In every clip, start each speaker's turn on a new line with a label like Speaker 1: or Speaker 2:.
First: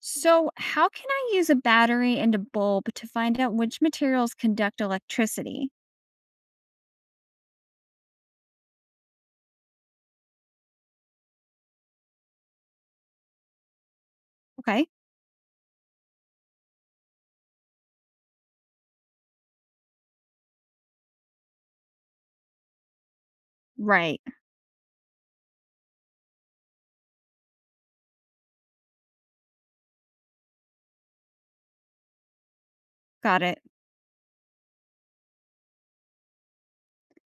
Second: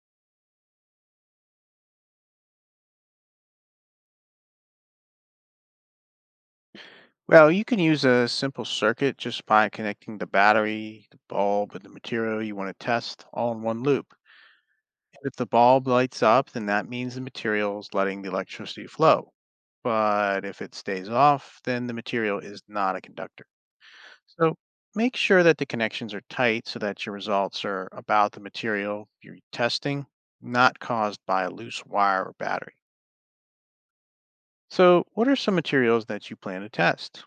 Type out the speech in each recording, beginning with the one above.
Speaker 1: So, how can I use a battery and a bulb to find out which materials conduct electricity?
Speaker 2: Well, you can use a simple circuit just by connecting the battery, the bulb, and the material you want to test all in one loop.
Speaker 1: Okay.
Speaker 2: And if the bulb lights up, then that means the material is letting the electricity flow. But if it stays off, then the material is not a conductor.
Speaker 1: Right,
Speaker 2: So make sure that the connections are tight so that your results are about the material you're testing, not caused by a loose wire or battery.
Speaker 1: got it.
Speaker 2: So, what are some materials that you plan to test?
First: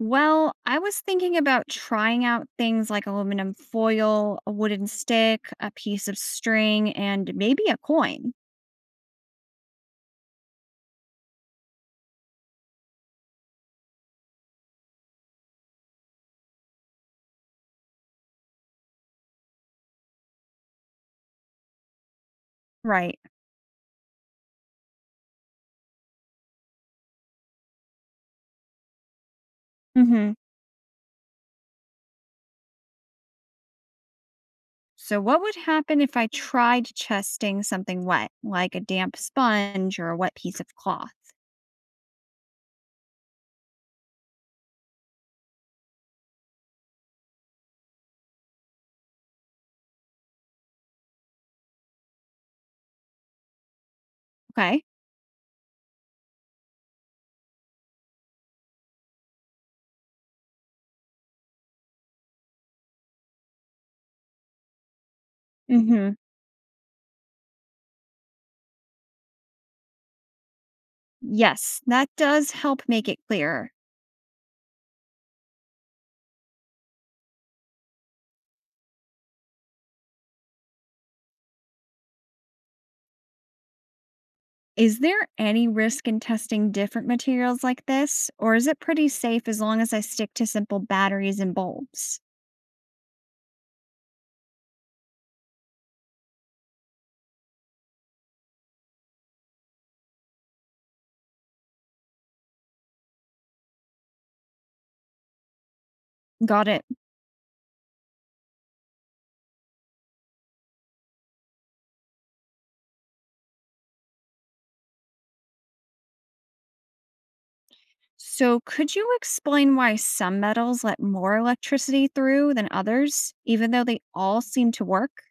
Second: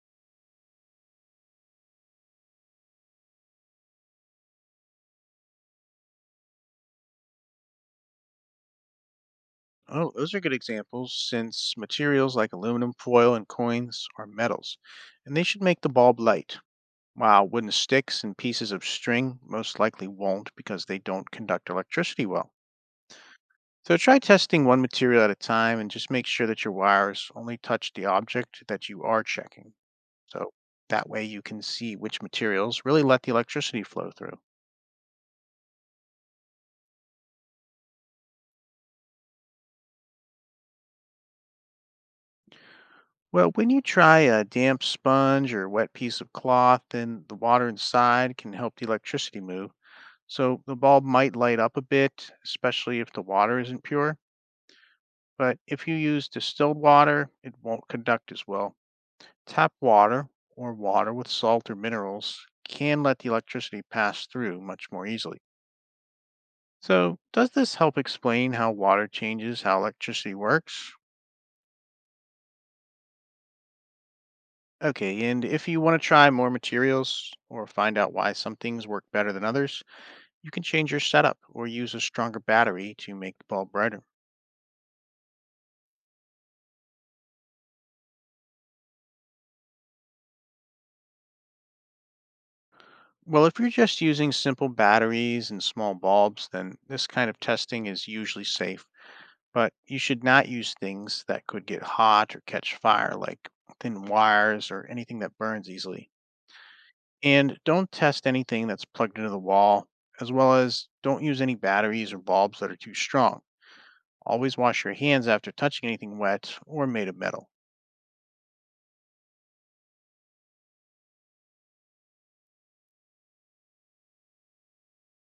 Speaker 1: Well, I was thinking about trying out things like aluminum foil, a wooden stick, a piece of string, and maybe a coin.
Speaker 2: Oh, those are good examples since materials like aluminum foil and coins are metals, and they should make the bulb light, while wooden sticks and pieces of string most likely won't because they don't conduct electricity well.
Speaker 1: Right.
Speaker 2: So try testing one material at a time and just make sure that your wires only touch the object that you are checking.
Speaker 1: Mhm.
Speaker 2: So that way you can see which materials really let the electricity flow through.
Speaker 1: So, what would happen if I tried testing something wet, like a damp sponge or a wet piece of cloth?
Speaker 2: Well, when you try a damp sponge or wet piece of cloth, then the water inside can help the electricity move. So the bulb might light up a bit, especially if the water isn't pure.
Speaker 1: Okay.
Speaker 2: But if you use distilled water, it won't conduct as well. Tap water or water with salt or minerals can let the electricity pass through much more easily.
Speaker 1: Mhm.
Speaker 2: So, does this help explain how water changes how electricity works?
Speaker 1: Yes, that does help make it clearer.
Speaker 2: Okay, and if you want to try more materials or find out why some things work better than others, you can change your setup or use a stronger battery to make the bulb brighter.
Speaker 1: Is there any risk in testing different materials like this, or is it pretty safe as long as I stick to simple batteries and bulbs?
Speaker 2: Well, if you're just using simple batteries and small bulbs, then this kind of testing is usually safe. But you should not use things that could get hot or catch fire, like thin wires or anything that burns easily.
Speaker 1: Got it.
Speaker 2: And don't test anything that's plugged into the wall, as well as don't use any batteries or bulbs that are too strong. Always wash your hands after touching anything wet or made of metal.
Speaker 1: So, could you explain why some metals let more electricity through than others, even though they all seem to work?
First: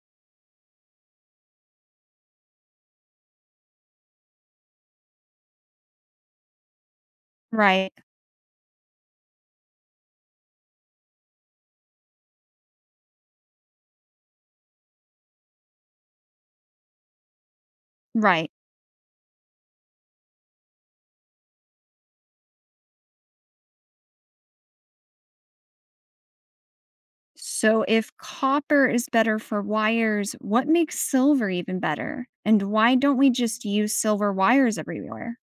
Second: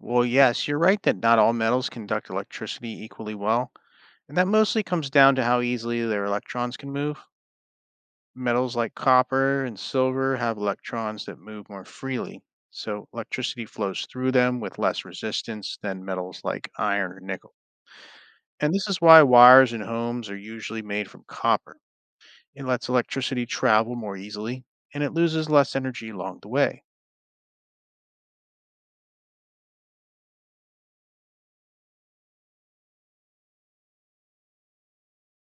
Speaker 2: Well, yes, you're right that not all metals conduct electricity equally well, and that mostly comes down to how easily their electrons can move.
Speaker 1: Right,
Speaker 2: Metals like copper and silver have electrons that move more freely, so electricity flows through them with less resistance than metals like iron or nickel.
Speaker 1: right.
Speaker 2: And this is why wires in homes are usually made from copper. It lets electricity travel more easily, and it loses less energy along the way.
Speaker 1: So, if copper is better for wires, what makes silver even better? And why don't we just use silver wires everywhere?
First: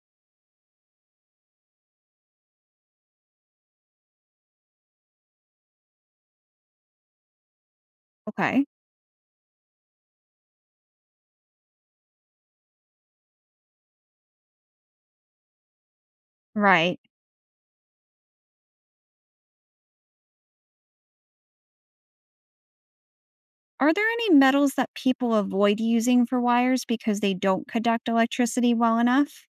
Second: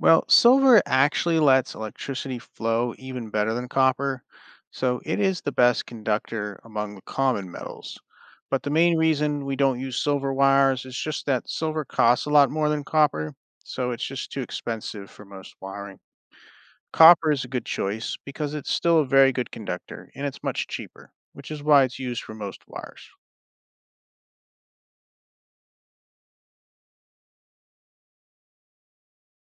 Speaker 2: Well, silver actually lets electricity flow even better than copper, so it is the best conductor among the common metals.
Speaker 1: Okay,
Speaker 2: But the main reason we don't use silver wires is just that silver costs a lot more than copper, so it's just too expensive for most wiring.
Speaker 1: right.
Speaker 2: Copper is a good choice because it's still a very good conductor and it's much cheaper, which is why it's used for most wires.
Speaker 1: Are there any metals that people avoid using for wires because they don't conduct electricity well enough?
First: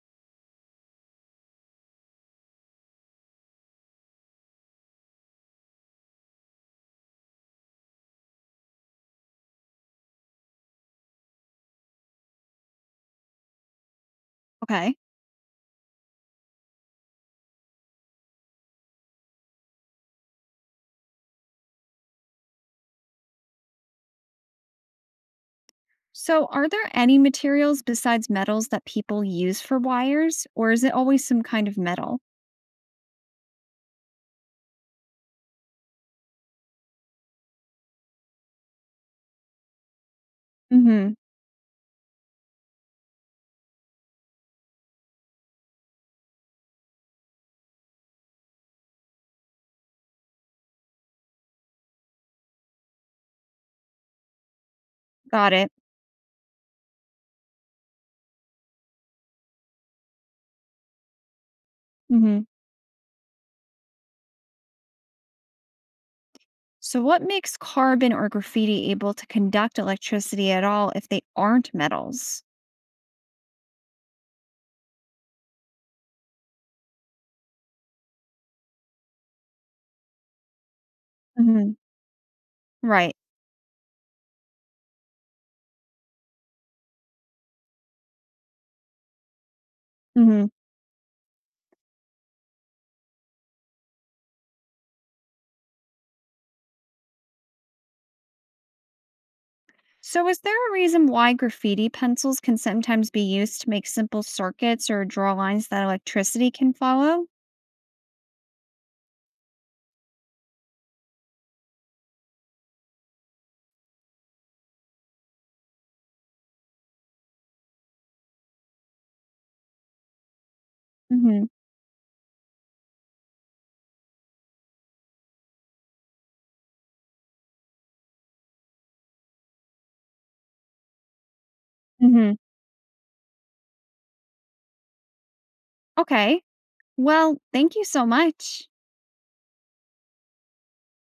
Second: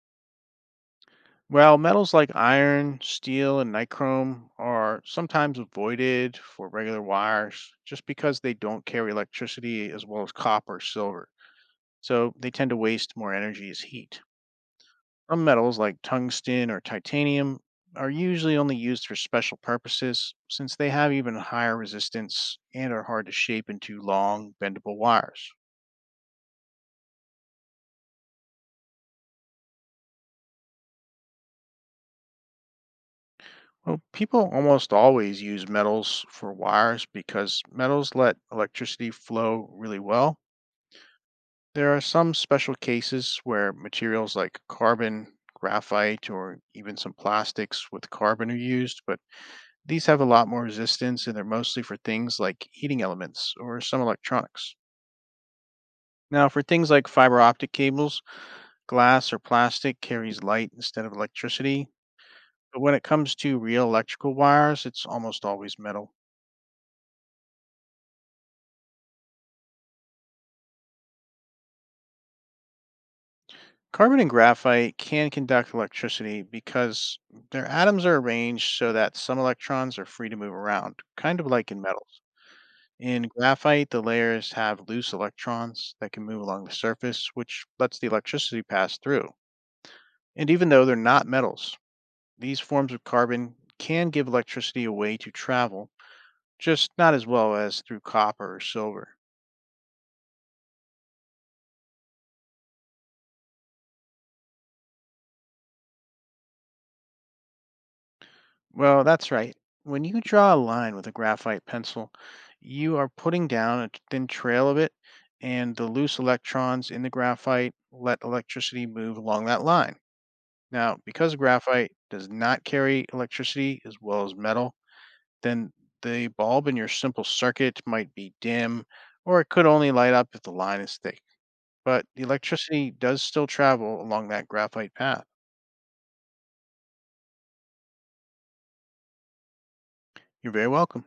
Speaker 2: Well, metals like iron, steel, and nichrome are sometimes avoided for regular wires just because they don't carry electricity as well as copper or silver. So they tend to waste more energy as heat.
Speaker 1: Okay.
Speaker 2: Some metals like tungsten or titanium are usually only used for special purposes since they have even higher resistance and are hard to shape into long, bendable wires.
Speaker 1: So, are there any materials besides metals that people use for wires, or is it always some kind of metal?
Speaker 2: Well, people almost always use metals for wires because metals let electricity flow really well.
Speaker 1: Mm-hmm.
Speaker 2: There are some special cases where materials like carbon, graphite, or even some plastics with carbon are used, but these have a lot more resistance and they're mostly for things like heating elements or some electronics.
Speaker 1: Got it.
Speaker 2: Now, for things like fiber optic cables, glass or plastic carries light instead of electricity.
Speaker 1: Mm-hmm.
Speaker 2: But when it comes to real electrical wires, it's almost always metal.
Speaker 1: So, what makes carbon or graffiti able to conduct electricity at all if they aren't metals?
Speaker 2: Carbon and graphite can conduct electricity because their atoms are arranged so that some electrons are free to move around, kind of
Speaker 1: Mm-hmm.
Speaker 2: like in metals.
Speaker 1: Right.
Speaker 2: In graphite, the layers have loose electrons that can move along the surface, which lets the electricity pass through.
Speaker 1: Mm-hmm.
Speaker 2: And even though they're not metals, these forms of carbon can give electricity a way to travel, just not as well as through copper or silver.
Speaker 1: So, is there a reason why graffiti pencils can sometimes be used to make simple circuits or draw lines that electricity can follow?
Speaker 2: Well, that's right. When you draw a line with a graphite pencil, you are putting down a thin trail of it, and the loose electrons in the graphite let electricity move along that line. Now, because
Speaker 1: Mhm,
Speaker 2: graphite does not carry electricity as well as metal, then the bulb in your simple circuit might be dim, or it could only light up if the line is thick. But the
Speaker 1: mhm.
Speaker 2: electricity does still travel along that graphite path.
Speaker 1: Okay. Well, thank you so much.
Speaker 2: You're very welcome.